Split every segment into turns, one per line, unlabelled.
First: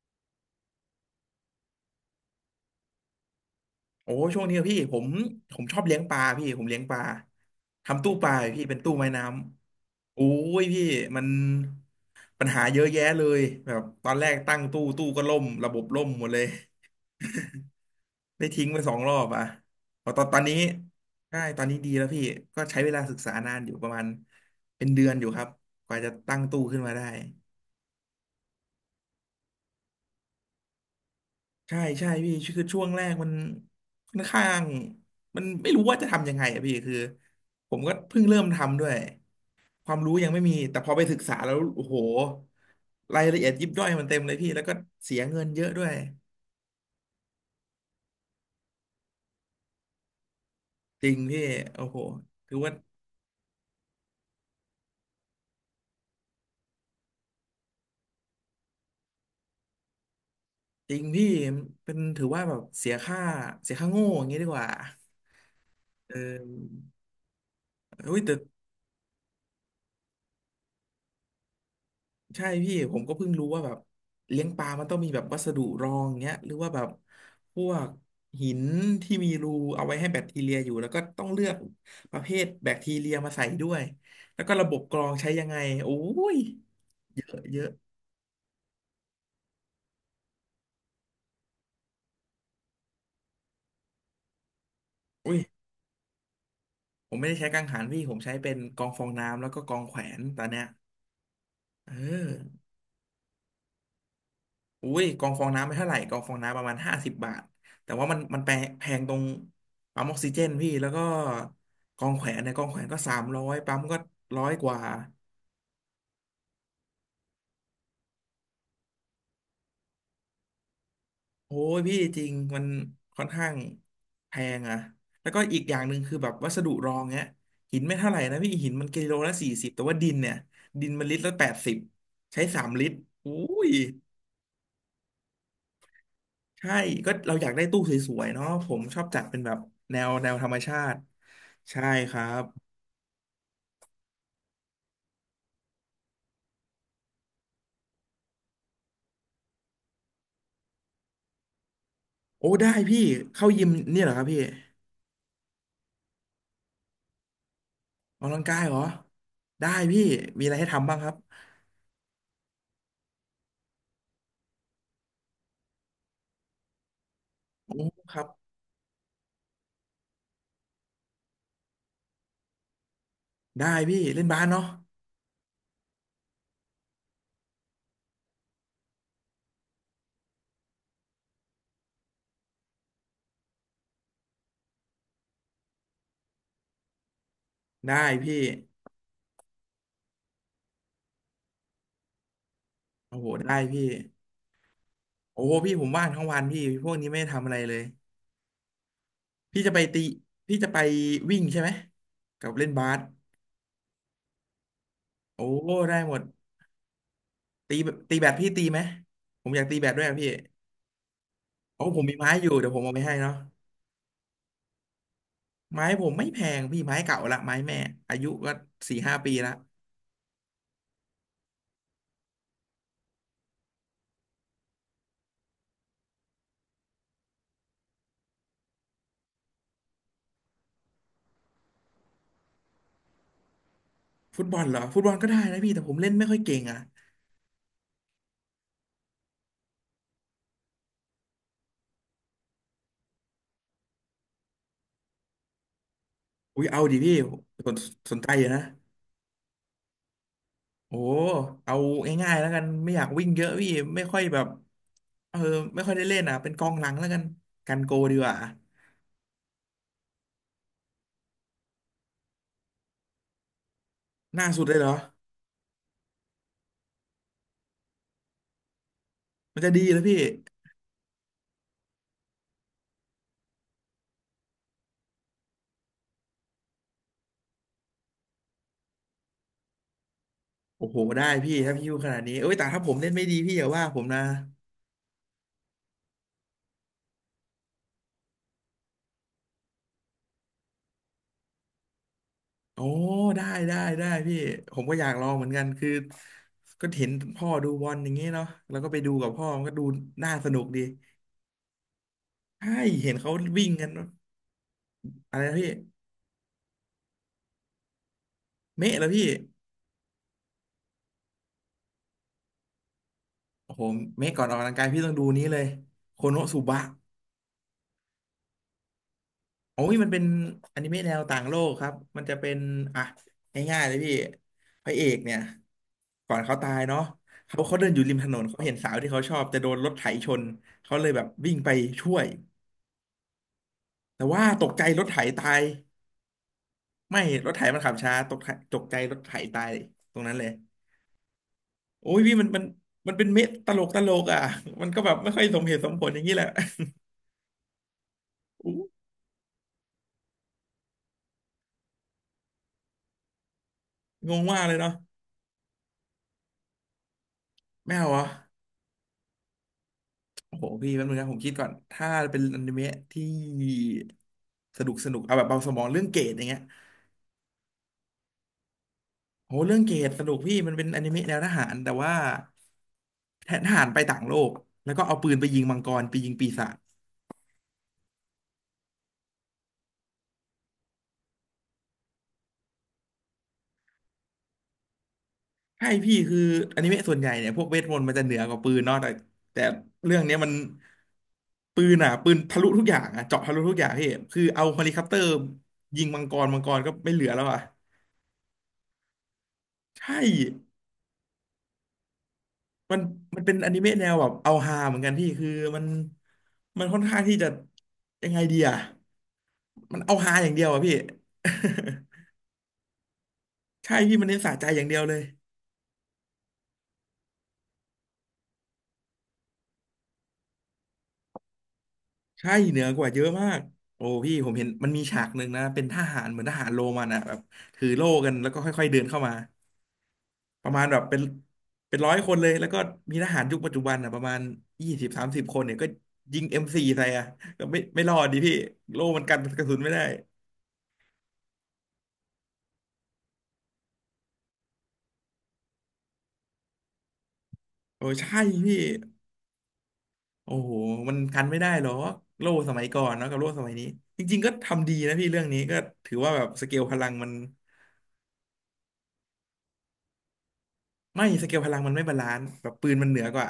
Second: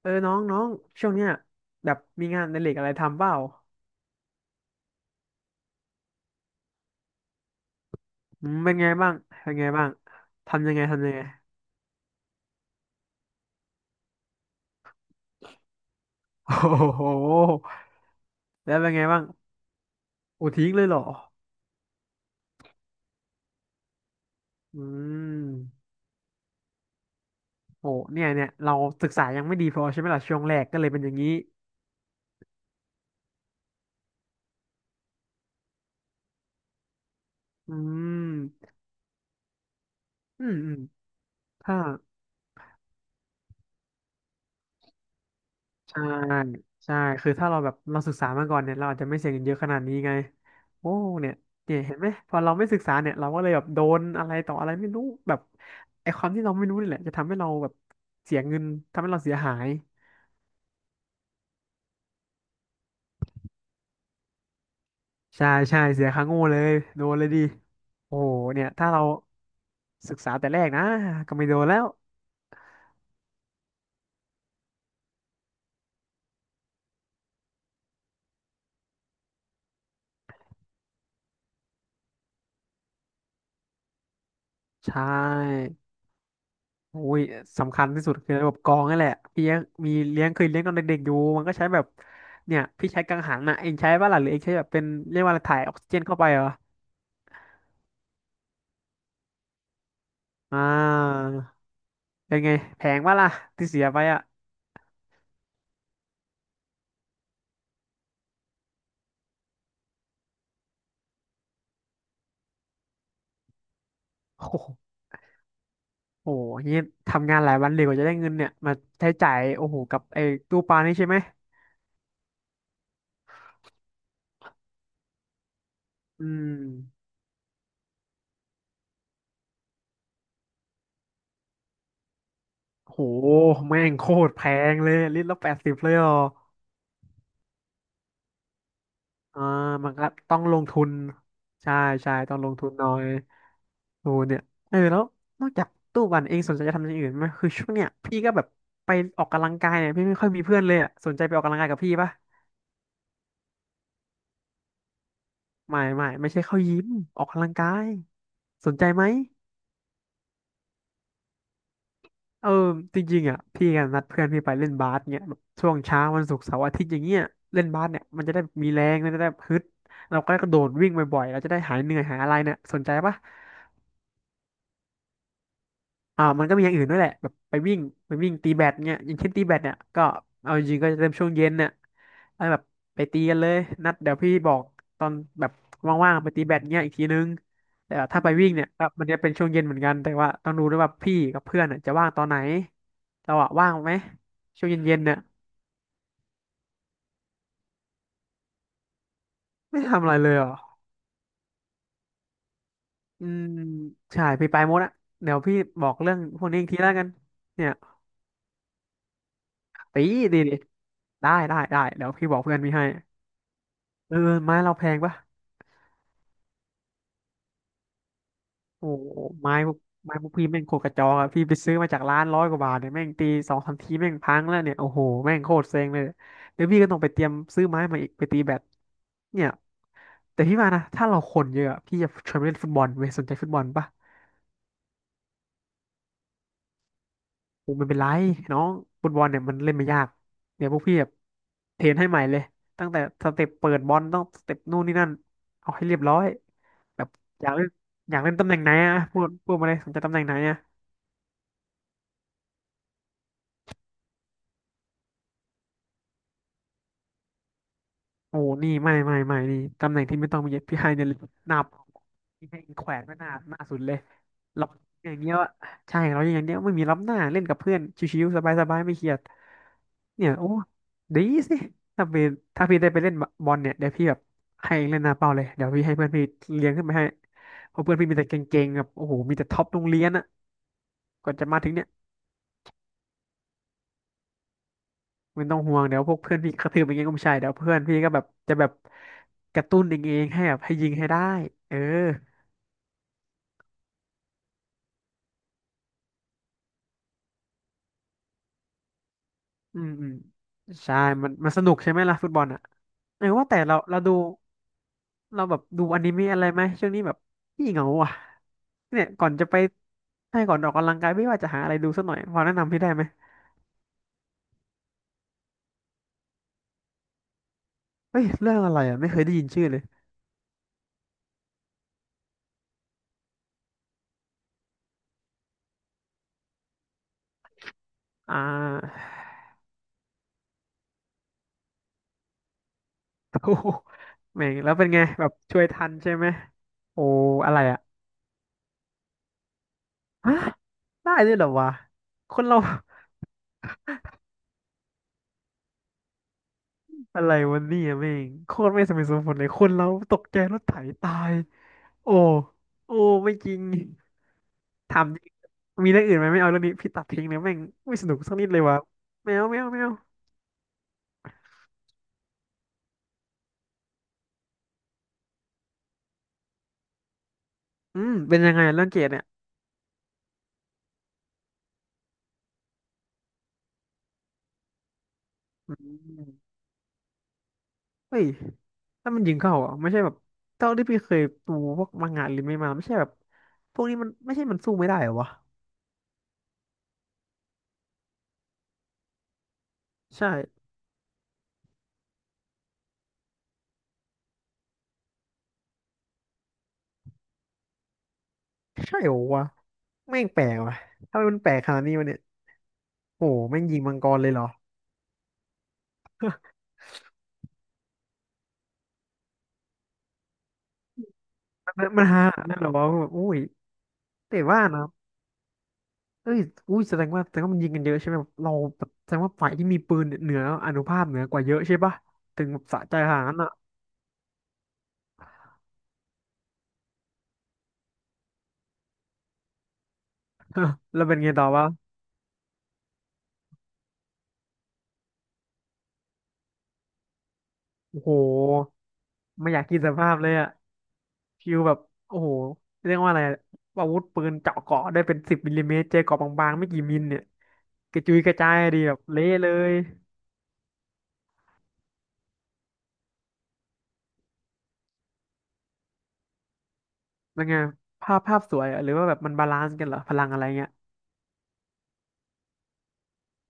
เออน้องน้องช่วงเนี้ยแบบมีงานในเหล็กอะไรทำเปล่า
โอ้ช่วงนี้อะพี่ผมชอบเลี้ยงปลาพี่ผมเลี้ยงปลาทำตู้ปลาอ
อื
ยู่
ม
พี่
เป็น
เป็น
ไง
ตู้ไม้
บ้าง
น้
เป็นไงบ้าง
ำโอ้ย
ทำยัง
พี่
ไงทำยัง
มั
ไง
นปัญหาเยอะแยะเลยแบบตอนแรกตั้งตู้ก็ล่มระบบล่มหมดเลย
โอ้โห
ได้ทิ้ง
แล้ว
ไป
เป็
ส
น
อง
ไง
รอ
บ้าง
บอ่ะพอตอน
โอ้
นี้
ทิ้งเลยเหรอ
ใช่ตอนนี้ดีแล้วพี่ก็ใช้เวลาศึกษานานอยู่ประมาณเป็
อื
นเดือนอยู่ครับ
ม
กว่าจะตั้งตู้ขึ้นมาได้
โหเนี่ยเนี่ยเราศึกษายังไม่ดีพอใช่ไหมล่ะช่วงแรกก็เลยเป็นอย่างนี้
ใช่ใช่พี่คือช่วงแรกมันค่อนข้างมันไม่รู้ว่าจะทำยังไงอะพี่คือผ
อื
มก็เพิ่งเริ่ม
ม
ทำด้วย ความรู้ยังไม่
อื
มี
มอื
แต่
ม
พอไปศึกษาแล้ว
ถ้า
โอ้โหรายละเอียดยิบย่อยมันเต็มเลยพี่แล้วก็เสียเงินเยอะด้วย
ใช่ใช่คือถ้าเราแบบเราศึกษามาก่อนเนี่ยเราอาจจะไม่เสียเงินเยอะขนาดนี้ไงโอ้
จริง
เนี่ย
พี่
เนี่ย
โอ้
เห็
โห
นไหมพอเรา
ถือ
ไม่
ว่า
ศึกษาเนี่ยเราก็เลยแบบโดนอะไรต่ออะไรไม่รู้แบบไอ้ความที่เราไม่รู้นี่แหละจะทำให้เราแบบเสียเงินทำให้เราเสียหาย
จริงพี่เป็นถือว่าแบบเสียค่าเสียค่าโง่อย่างนี้ดีกว่า
ใช่ใช่เสีย
เอ
ค่าโง่เลย
อ
โดนเลยดิโอ้
อุ้ยแต่
เนี่ยถ้าเราศึกษาแต่แรกนะก็ไม่โดนแล้ว
ใช่พี่ผมก็เพิ่งรู้ว่าแบบเลี้ยงปลามันต้องมีแบบวัสดุรองเงี้ยหรือว่าแบบพวกหินที่มีรูเอาไว้ให้แบคทีเรียอยู่แล้วก็ต้องเลือกประเภทแบคทีเรียมาใส่ด้วยแล้วก็ระบบ
ใช
กรองใช้ยังไง
่
โอ้ย
โอ้
เย
ย
อะเยอะ
สำคัญที่สุดคือระบบกรองนั่นแหละพี่ยังมีเลี้ยงเคยเลี้ยงตอนเด็กๆอยู่มันก็ใช้แบบเนี่ยพี่ใช้กังหันนะเองใช้ป่ะล่ะหรือเองใช้แบบเป็นเรียกว่า
อุ้
อะ
ย
ไรถ่ายออกซิเจนเข้าไปเหรอ
ผมไม่ได้ใช้กังหันพี่ผมใช้เป็นกรองฟองน้ำแล้วก็กรองแขวนตอนเนี้
อ่า
ยเอ
เป็นไง
อ
แพงป่ะล่ะที่เสียไปอ่ะ
อุ้ยกองฟองน้ำไม่เท่าไหร่กองฟองน้ำประมาณ50 บาทแต่ว่ามันแพงแพงตรงปั๊มออกซิเจนพี่แล้วก็กองแขวนเนี่ยกองแขวนก็300ปั๊มก็ร้อ
โอ้
ย
โห
กว่า
โอ้โหนี่ทำงานหลายวันเลยกว่าจะได้เงินเนี่ยมาใช้จ่ายโอ้โหกับไอ้ตู้ปลานี่ใช่ไหม
โอ้ยพี่จริงมันค่อนข้างแพงอะแล้วก็อีกอย่างหนึ่งคือ
อื
แบบวั
ม
สดุรองเนี้ยหินไม่เท่าไหร่นะพี่หินมันกิโลละ40แต่ว่าดินเนี่ยดินมันลิตรละ80ใช้3 ลิตร
โห
อุ้ย
แม่งโคตรแพงเลยลิตรละแปดสิบเลยเหรอ
ใช่ก็เราอยากได้ตู้สวยๆเนาะผมชอบจัดเป็น
อ่า
แบบ
มัน
แน
ก็
วแนว
ต้อง
ธรร
ล
ม
ง
ชา
ทุน
ติ
ใช่
ใช่
ใช่
ครั
ต้อง
บ
ลงทุนหน่อย โอ้เนี่ยเออแล้วนอกจากตู้ปั่นเองสนใจจะทำอย่างอื่นไหมคือช่วงเนี้ยพี่ก็แบบไปออกกำลังกายเนี่ยพี่ไม่ค่อยมีเพื่อนเลยอ่ะสนใจไปออกกำลังกายกับพี่ปะ
โอ้ได้พี่เข้ายิมเนี่ยเหรอครับพี่
ไม่ไม่ไม่ใช่เข้ายิมออกกำลังกาย
ออกกำลังกาย
ส
เหร
น
อ
ใจไหม
ได้พี่มีอะไรให้ทำบ้างครับ
เออจริงๆอ่ะพี่กันนัดเพื่อนพี่ไปเล่นบาสเนี่ยแบบช่วงเช้าวันศุกร์เสาร์อาทิตย์อย่างเงี้ยเล่น
โอ้
บาสเนี่ย
ค
มั
รั
น
บ
จะได้มีแรงมันจะได้ฮึดเราก็กระโดดวิ่งบ่อยๆเราจะได้หายเหนื่อยหายอะไรเนี่ยสนใจปะ
ได้พี่เล่นบาสเนาะ
อ่ามันก็มีอย่างอื่นด้วยแหละแบบไปวิ่งไปวิ่งตีแบดเงี้ยอย่างเช่นตีแบดเนี่ยก็เอาจริงๆก็จะเริ่มช่วงเย็นเนี่ยแล้วแบบไปตีกันเลยนัดเดี๋ยวพี่บอกตอนแบบว่างๆไปตีแบดเงี้ยอีกทีนึงแต่
ได้
ว่าถ้าไป
พี่
วิ่งเนี่ยก็มันจะเป็นช่วงเย็นเหมือนกันแต่ว่าต้องดูด้วยว่าพี่กับเพื่อนน่ะจะว่างตอนไหน
โอ้โห
เราอะ
ได้
ว่าง
พี่
ไหมช่วงเย็นๆเนี่ย
โอ้โหพี่ผมว่างทั้งวันพี่พวกนี้ไม่ได้ทำอะไรเลยพี่จะไป
ไม่
ตี
ทำอะไรเลยเหรอ
พี่จะไปวิ่งใช่ไหมกับเล่นบาส
อืมใช่พี่ไปหมดอะเดี๋ยว
โอ้
พี่บอก
ได้ห
เรื่
ม
อง
ด
พวกนี้อีกทีแล้วกันเนี่ย
ตีตีแบดพี่ตีไหมผมอยากตีแบดด้
ตี
วยอะพี่
ดีดีได้ได้ได้
โอ้ผม
เดี๋ยว
มี
พี่
ไม้
บอก
อยู่
เพื่อน
เดี๋ย
พี่
วผม
ให้
เอาไปให้เนาะ
เออไม้เราแพงปะ
ไม้ผมไม่แพงพี่ไม้เก่าละไม้แม่อายุก็
โอ้
สี่
โห
ห้าปีละ
ไม้พวกไม้พวกพี่แม่งโคตรกระจอกอะพี่ไปซื้อมาจากร้านร้อยกว่าบาทเนี่ยแม่งตีสองสามทีแม่งพังแล้วเนี่ยโอ้โหแม่งโคตรเซ็งเลยเดี๋ยวพี่ก็ต้องไปเตรียมซื้อไม้มาอีกไปตีแบดเนี่ยแต่พี่ว่านะถ้าเราคนเยอะอะพี่จะชวนไปเล่นฟุตบอลเว้ยสนใจฟุตบอลปะ
ฟุตบอลเหรอฟุตบอลก็ได้นะพี่แต่ผมเล่นไม่ค่อยเก่งอ่ะ
โอ้ไม่เป็นไรน้องฟุตบอลเนี่ยมันเล่นไม่ยากเดี๋ยวพวกพี่แบบเทรนให้ใหม่เลยตั้งแต่สเต็ปเปิดบอลต้องสเต็ปนู่นนี่นั่นเอาให้เรียบร้อย
อุ้ยเอาดิ
แบบ
พี่
อยากเล่
ส
น
น
อ
ส
ยา
น
ก
ใจ
เล่น
อยู่
ตำแหน่
นะ
งไหนอะพูดมาเลยสนใจตำแหน่งไหนอะ
โอ้เอาง่ายๆแล้วกันไม่อยากวิ่งเยอะพี่ไม่ค่อยแบบเออไม่ค่อยได้เล่นอ่ะเป็นกองหลังแล้วกันกันโกดีกว่า
โอ้นี่ไม่ไม่ไม่นี่ตำแหน่งที่ไม่ต้องมีพี่ไฮเนี่ยหน้าเป้าพี่ให้แขวนไว้หน้าหน้าสุดเลย
หน้าสุ
เรั
ดเลยเหรอ
อย่างเงี้ยวอะใช่เราอย่างเงี้ยไม่มีรับหน้าเล่นกับเพื่อนชิวๆสบายๆไม่เครียด
มันจะดีแล้วพี่
เนี่ยโอ้ดีสิถ้าเป็นถ้าพี่ได้ไปเล่นบอลเนี่ยเดี๋ยวพี่แบบให้เล่นหน้าเป้าเลยเดี๋ยวพี่ให้เพื่อนพี่เลี้ยงขึ้นไปให้เพราะเพื่อนพี่มีแต่เก่งๆแบบโอ้โหมีแต่ท็อปโรงเรียนอะ
โอ้โหได้
ก่อนจะ
พี่
มาถึ
ถ้า
งเนี่
พี่
ย
พูดขนาดนี้เอ้ยแต่ถ้าผมเล่นไม่ดีพี่อย่าว่าผมนะ
ไม่ต้องห่วงเดี๋ยวพวกเพื่อนพี่กระทืบอย่างเงี้ยก็ไม่ใช่เดี๋ยวเพื่อนพี่ก็แบบจะแบบกระตุ้นเองๆให้แบบให้ยิงให้ได้เออ
โอ้ได้ได้ได้พี่ผมก็อยากลองเหมือนกันคือก็เห็นพ่อดูบอลอย่างเงี้ยเนาะแล้วก็ไปดูกับพ่อมันก็
อื
ดู
มอืม
น่าสนุกดี
ใช่มันมันสนุกใช่ไหมล่ะฟุตบอลอ่ะ
ใช่เห็น
เออ
เขา
ว่าแต่
วิ่ง
เรา
กัน
เราดู
อะไร
เรา
นะ
แบบ
พี่
ดูอนิเมะอะไรไหมช่วงนี้แบบพี่เหงาอ่ะ
เมะ
เนี่
แล้
ย
วพี่
ก่อนจะไปให้ก่อนออกกำลังกายไม่ว่าจะหาอะไรดูสักหน่อยพอแนะนำพี่ได้ไหม
โอ้โหเมะก่อนออกกำลังกายพี่ต้องดูนี้เลยโคโนสุบะ
เฮ้ยเรื่องอะไรอ่ะไม่เคยได้ยินชื่อเล
โอ้
ย
ยมันเป็นอนิเมะแนวต่างโลกครับมันจะเป็นอ่ะง่ายๆเลยพี่พระเอกเนี่ยก่อนเขาตายเนาะเขาเดินอยู่ริมถน
อ่
นเขาเห็นสาว
า
ที่เขาชอบจะโดนรถไถชนเขาเลยแบบวิ่งไปช่วย
โอ้โห
แต่ว่า
แม่ง
ตก
แล้ว
ใจ
เป็นไง
รถไถ
แบบ
ตา
ช่
ย
วยทันใช่ไหมโอ้
ไม่ร
อะ
ถ
ไร
ไถมั
อ่ะ
นขับช้าตกไถตกใจรถไถตายตรงนั้
ฮะ
นเลย
ได้ด้วยเหรอวะ
โอ้ย
ค
พี่มั
น
น
เรา
มัน มันเป็นเมะตลกตลกอ่ะมันก็แบบไม่ค่อยสมเหตุสมผลอย่างนี้แหละ
อะไรวันนี้อ่ะแม่งโคตร
อู้
ไม่สมเหตุสมผลเลยคนเราตกใจรถไถตายโอ้โอ้ไม่จริง
งงมากเลยเนาะ
ถามจริงมีเรื่องอื่นไหมไม่เอาเรื่องนี้พี่ตัดทิ้งเลยแม่ง
ไม่
ไม่ส
เอา
นุ
เห
ก
รอ
สักนิดเลยวะแมวแมวแมว
โอ้โหพี่แป๊บนึงนะผมคิดก่อนถ้าเป็นอนิเมะที่สนุกสนุกเอาแบบเบาสมองเรื่องเกรดอย่างเงี้ย
อืมเป็นยังไงอะเรื่องเกรดเนี่ย
โหเรื่องเกรดสนุกพี่มันเป็นอนิเมะแนวทหารแต่ว่าแทนทหารไปต่างโลกแล้วก็เอาปืนไปยิง
อื
มังกรไปยิงปี
ม
ศาจ
เฮ้ยถ้ามันยิงเข้าอ่ะไม่ใช่แบบเท่าที่พี่เคยดูพวกมังงะหรือไม่มาไม่ใช่แบบพวกนี้มันไม่ใช่มันสู้ไม่ได้เหรอวะ
ใช่พี่คืออนิเมะส่วนใหญ่เนี่ยพวกเวทมนต์มันจะเหนือกว่าปืนเนาะแต่เรื่อง
ใช่
เนี้ยมันปืนอ่ะปืนทะลุทุกอย่างอ่ะเจาะทะลุทุกอย่างพี่คือเอาเฮลิคอปเตอร์ยิงมังกรมังกรก็ไม่เหลือแล้วอ่ะ
ใช่เหรอวะ
ใช่
แม่งแปลกว่ะถ้ามันแปลกขนาดนี้วะเนี่ย
มัน
โอ้โห
มันเป็น
แม่ง
อ
ยิ
นิ
งมั
เมะ
ง
แน
ก
ว
ร
แบ
เลย
บ
เหรอ
เอาฮาเหมือนกันพี่คือมันมันค่อนข้างที่จะยังไงดีอ่ะมันเอาฮาอย่างเดียวอ่ะพี่
มันฮานั่นเหรอวะแบบอุ้ย
ใช่พี่มันเน้
แต่
นสะ
ว่า
ใจอ
นะ
ย่างเดียวเลย
เอ้ยอุ้ยแสดงว่าแสดงว่ามันยิงกันเยอะใช่ไหมแบบเราแบบแสดงว่าฝ่ายที่มีปืนเนี่ยเหนืออานุภาพเหนือกว่าเยอะใช่ปะถึง
ใช่
แบบ
เหนื
สะ
อ
ใจ
กว่า
ข
เย
นาด
อะ
นั้น
มา
อ่ะ
กโอ้พี่ผมเห็นมันมีฉากหนึ่งนะเป็นทหารเหมือนทหารโรมันอ่ะแบบถือโล่กันแล้วก็ค่อยๆเดินเข้ามาประมาณแบ
แล้
บ
วเป็
เป็
น
น
ไงต่อวะ
เป็นร้อยคนเลยแล้วก็มีทหารยุคปัจจุบันอ่ะประมาณ20-30คนเนี่ยก็ยิงM4ใส่อ่ะก็ไม่
โอ้
ไม่
โห
รอดดิพี่โล่มันกัน
ไม่อ
ก
ยาก
ระสุ
กิ
น
นส
ไม่ได้
ภาพเลยอ่ะฟิวแบบโอ้โหเรียกว่าอะไรอะอาวุธปืนเจาะเกราะได้เป็น10 มม.เจอเกราะบางๆไม่กี่มิลเนี่ยกระ
โอ้
จุยกระ
ใช่
จาย
พี่
ดีแบบเละเลย
โอ้โหมันกันไม่ได้หรอกโล่สมัยก่อนเนาะกับโล่สมัยนี้จริงๆ ก็ทำดีนะพี่เรื่องนี้ก็ถือว่าแบบสเกลพลังมัน
ยังไงภาพภาพสวยอะหรือว่าแบบมันบาลานซ์กันเหรอพลังอะไรเงี้ย
ไม่สเกลพลังมันไม่บาลานซ์แบบปืนมันเหนือกว่า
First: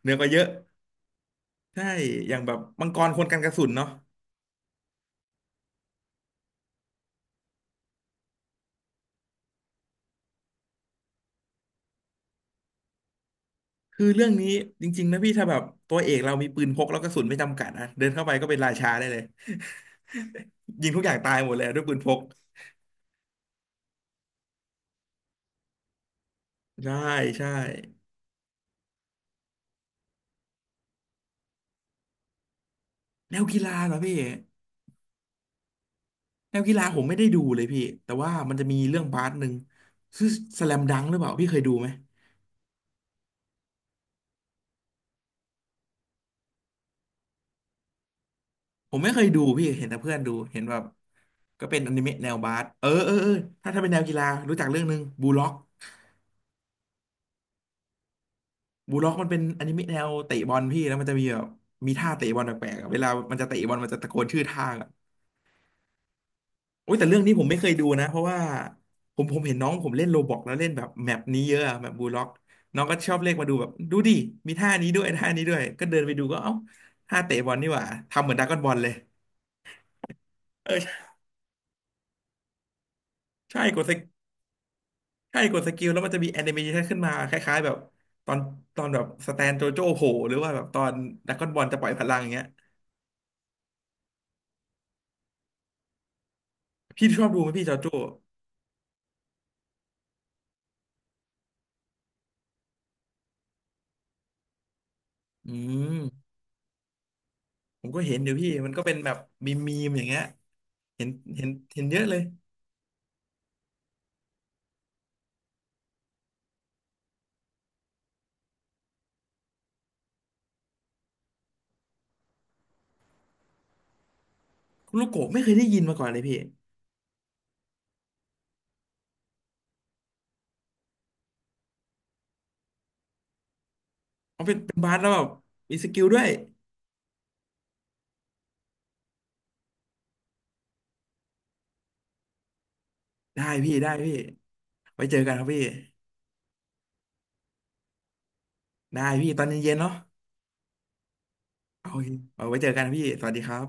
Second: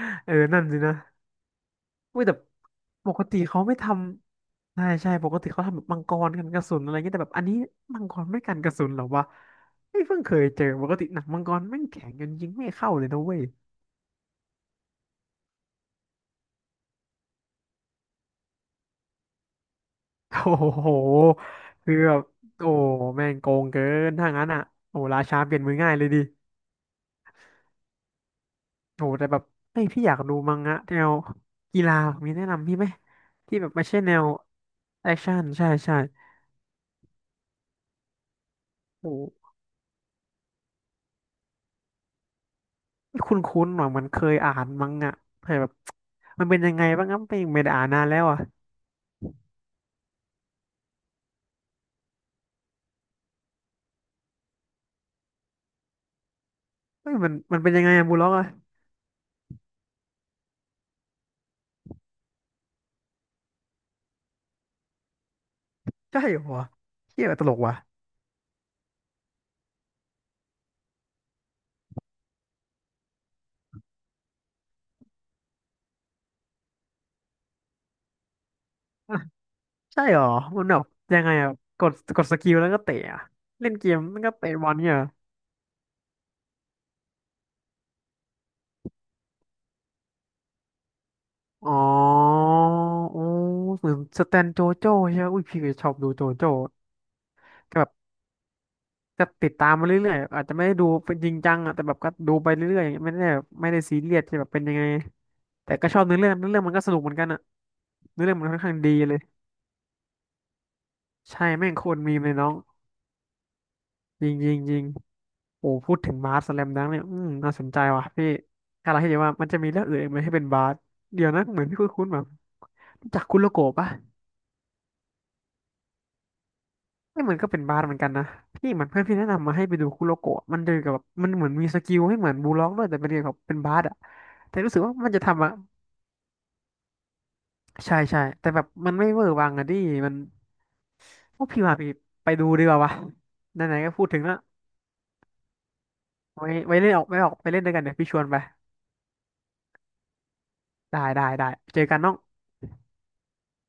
เหนือก ว่า
เออ
เยอะ
นั่นสินะ
ใช่
อุ้ย
อ
แต่
ย่างแบบมังกร
ป
ค
ก
นกั
ติ
นกระ
เขา
สุน
ไม่ท
เนาะ
ำใช่ใช่ปกติเขาทำแบบมังกรกันกระสุนอะไรเงี้ยแต่แบบอันนี้มังกรไม่กันกระสุนเหรอวะไม่เพิ่งเคยเจอปกติหนังมังกรแม่งแข็งจนยิงไม่เข้าเลยนะเว้ย
คือเรื่องนี้จริงๆนะพี่ถ้าแบบตัวเอกเรามีปืนพกแล้วกระสุนไม่จำกัดอะเดินเข้าไปก็เป็นราชาได้เลย
โอ้
ยิ
โห
งทุกอย่างตายหมดเลยด้วย
คื
ปื
อ
นพ
แบ
ก
บโอ้แม่งโกงเกินถ้างั้นอ่ะโอ้ราชาเปลี่ยนมือง่ายเลยดิ
ใช่ใช่
โอ้แต่แบบเอ้ยพี่อยากดูมังงะแนวกีฬามีแนะนำพี่ไหม
แนว
ที่
กี
แบ
ฬา
บไม่
เหรอ
ใช่แน
พี่
วแอคชั่นใช่ใช่
แนวกีฬาผมไม่ได้ดูเลยพี่แต่ว่ามันจะมีเรื่อง
โอ
บาสหนึ่
้
งชื่อสแลมดังหรือเปล่าพี่เคยดูไหม
คุ้นๆหน่อยมันเคยอ่านมั้งอ่ะแต่แบบมันเป็นยังไงบ้างครับไม่ไม่ได้อ่านนานแล้วอ่ะ
ผมไม่เคยดูพี่เห็นแต่เพื่อนดูเห็นแบบก็เป็นอนิเมะแนวบาสเออเออเออถ้าเป็นแนวกีฬารู้จักเรื่องหนึ่งบูล็อก
เฮ้ยมันเป็นยังไงอะบูลล็อกอ่ะ
บูล็อกมันเป็นอนิเมะแนวเตะบอลพี่แล้วมันจะมีแบบมีท่าเตะบอลแปลกๆอะเวลามันจะเตะบอลมันจะตะโกนชื่อท่า
ใช่เหรอ
โอ้ยแต่เรื่อง
เที่ย
นี้ผ
ต
ม
ล
ไม่
ก
เคย
ว่ะ
ดูนะเพราะว่าผมเห็นน้องผมเล่นโรบอกแล้วเล่นแบบแมปนี้เยอะอะแบบบูล็อกน้องก็ชอบเรียกมาดูแบบดูดิมีท่านี้ด้วยท่านี้ด้วยก็เดินไปดูก็เอ้าท่าเตะบอลนี่หว่าทำเหมือนดราก้อนบอลเลย
อ่ะใช่เหรอ มันแบบ
เออ
ยังไงอ่ะ กดสกิลแล้วก็เตะอะ
ใช่
เล่น
กด
เก
ส
ม
กิล
แล้วก็เตะบอลเนี่ยเหรอ
ใช่กดสกิลแล้วมันจะมีแอนิเมชันขึ้นมาคล้ายๆแบบตอนตอนแบบสแตนโจโจ้โผล่หรือว่าแบบตอนดราก้อนบอล
อ๋
จะ
อ
ปล่อยพลังอย่างเงี้ย
โอ้เหมือนสแตนโจโจ้ใช่ไหมอุ้ยพี่ก็ชอบดูโจโจ้
พี่ชอบดูไหมพี่จ
ก็
อ
แบ
โจ้
บจะติดตามมาเรื่อยๆอาจจะไม่ได้ดูเป็นจริงจังอ่ะ แต่แบบก็ดูไปเรื่อยๆอย่างเงี้ยไม่ได้แบบไม่ได้ซีเรียสที่แบบเป็นยังไง
อื
แต่ก็
ม
ชอบเนื้อเรื่องเนื้อเรื่องมันก็สนุกเหมือนกันอะ
ผมก็เห็น
เนื้อ
อยู่
เรื่องมั
พี่
นค่อน
มัน
ข้าง
ก็
ดี
เป็นแบ
เล
บ
ย
มีมีมอย่างเงี้ยเห็น
ใช่
เห็น
แม่ง
เห็
โค
นเย
ตร
อะ
มี
เลย
มเลยน้องจริงจริงจริงโอ้พูดถึงบาสสแลมดังเนี่ยอืมน่าสนใจว่ะพี่ถ้าเราให้ดีว่ามันจะมีเรื่องอื่นอีกไหมให้เป็นบาสเดี๋ยวนะเหมือนพี่คุ้นๆแบบรู้จากคุโรโกะปะ
ลูกโกะไม่เคยได้ยินมาก่อนเลยพี่
นี่มันก็เป็นบาสเหมือนกันนะพี่เหมือนเพื่อนพี่แนะนำมาให้ไปดูคุโรโกะมันเดินกับแบบมันเหมือนมีสกิลให้เหมือนบูลล็อกด้วยแต่เป็นเกี่ยวกับเป็นบาสอะ
เขาเป็
แต่
น
รู้
เป็น
สึก
บา
ว่า
สแล้
มั
ว
น
แบ
จะ
บ
ทำอะ
มีสกิลด้วย
ใช่ใช่แต่แบบมันไม่เวอร์วังอะดิมันพวกพี่ว่าพี่ไปดูดีกว่าวะ
ได้พี่
ไหนๆ
ได้
ก็พูด
พี่
ถึงละ
ไว้เจอกันครับพี่
ไว้เล่นออกออกไปเล่นด้วยกันเดี๋ยวพี่ชวนไป
ได้พี่ตอนเย็นๆเนาะ
ได้เจอ
โอ
กัน
เค
น้อง
เอาไว้เจอกันพี่สวัสดีครับ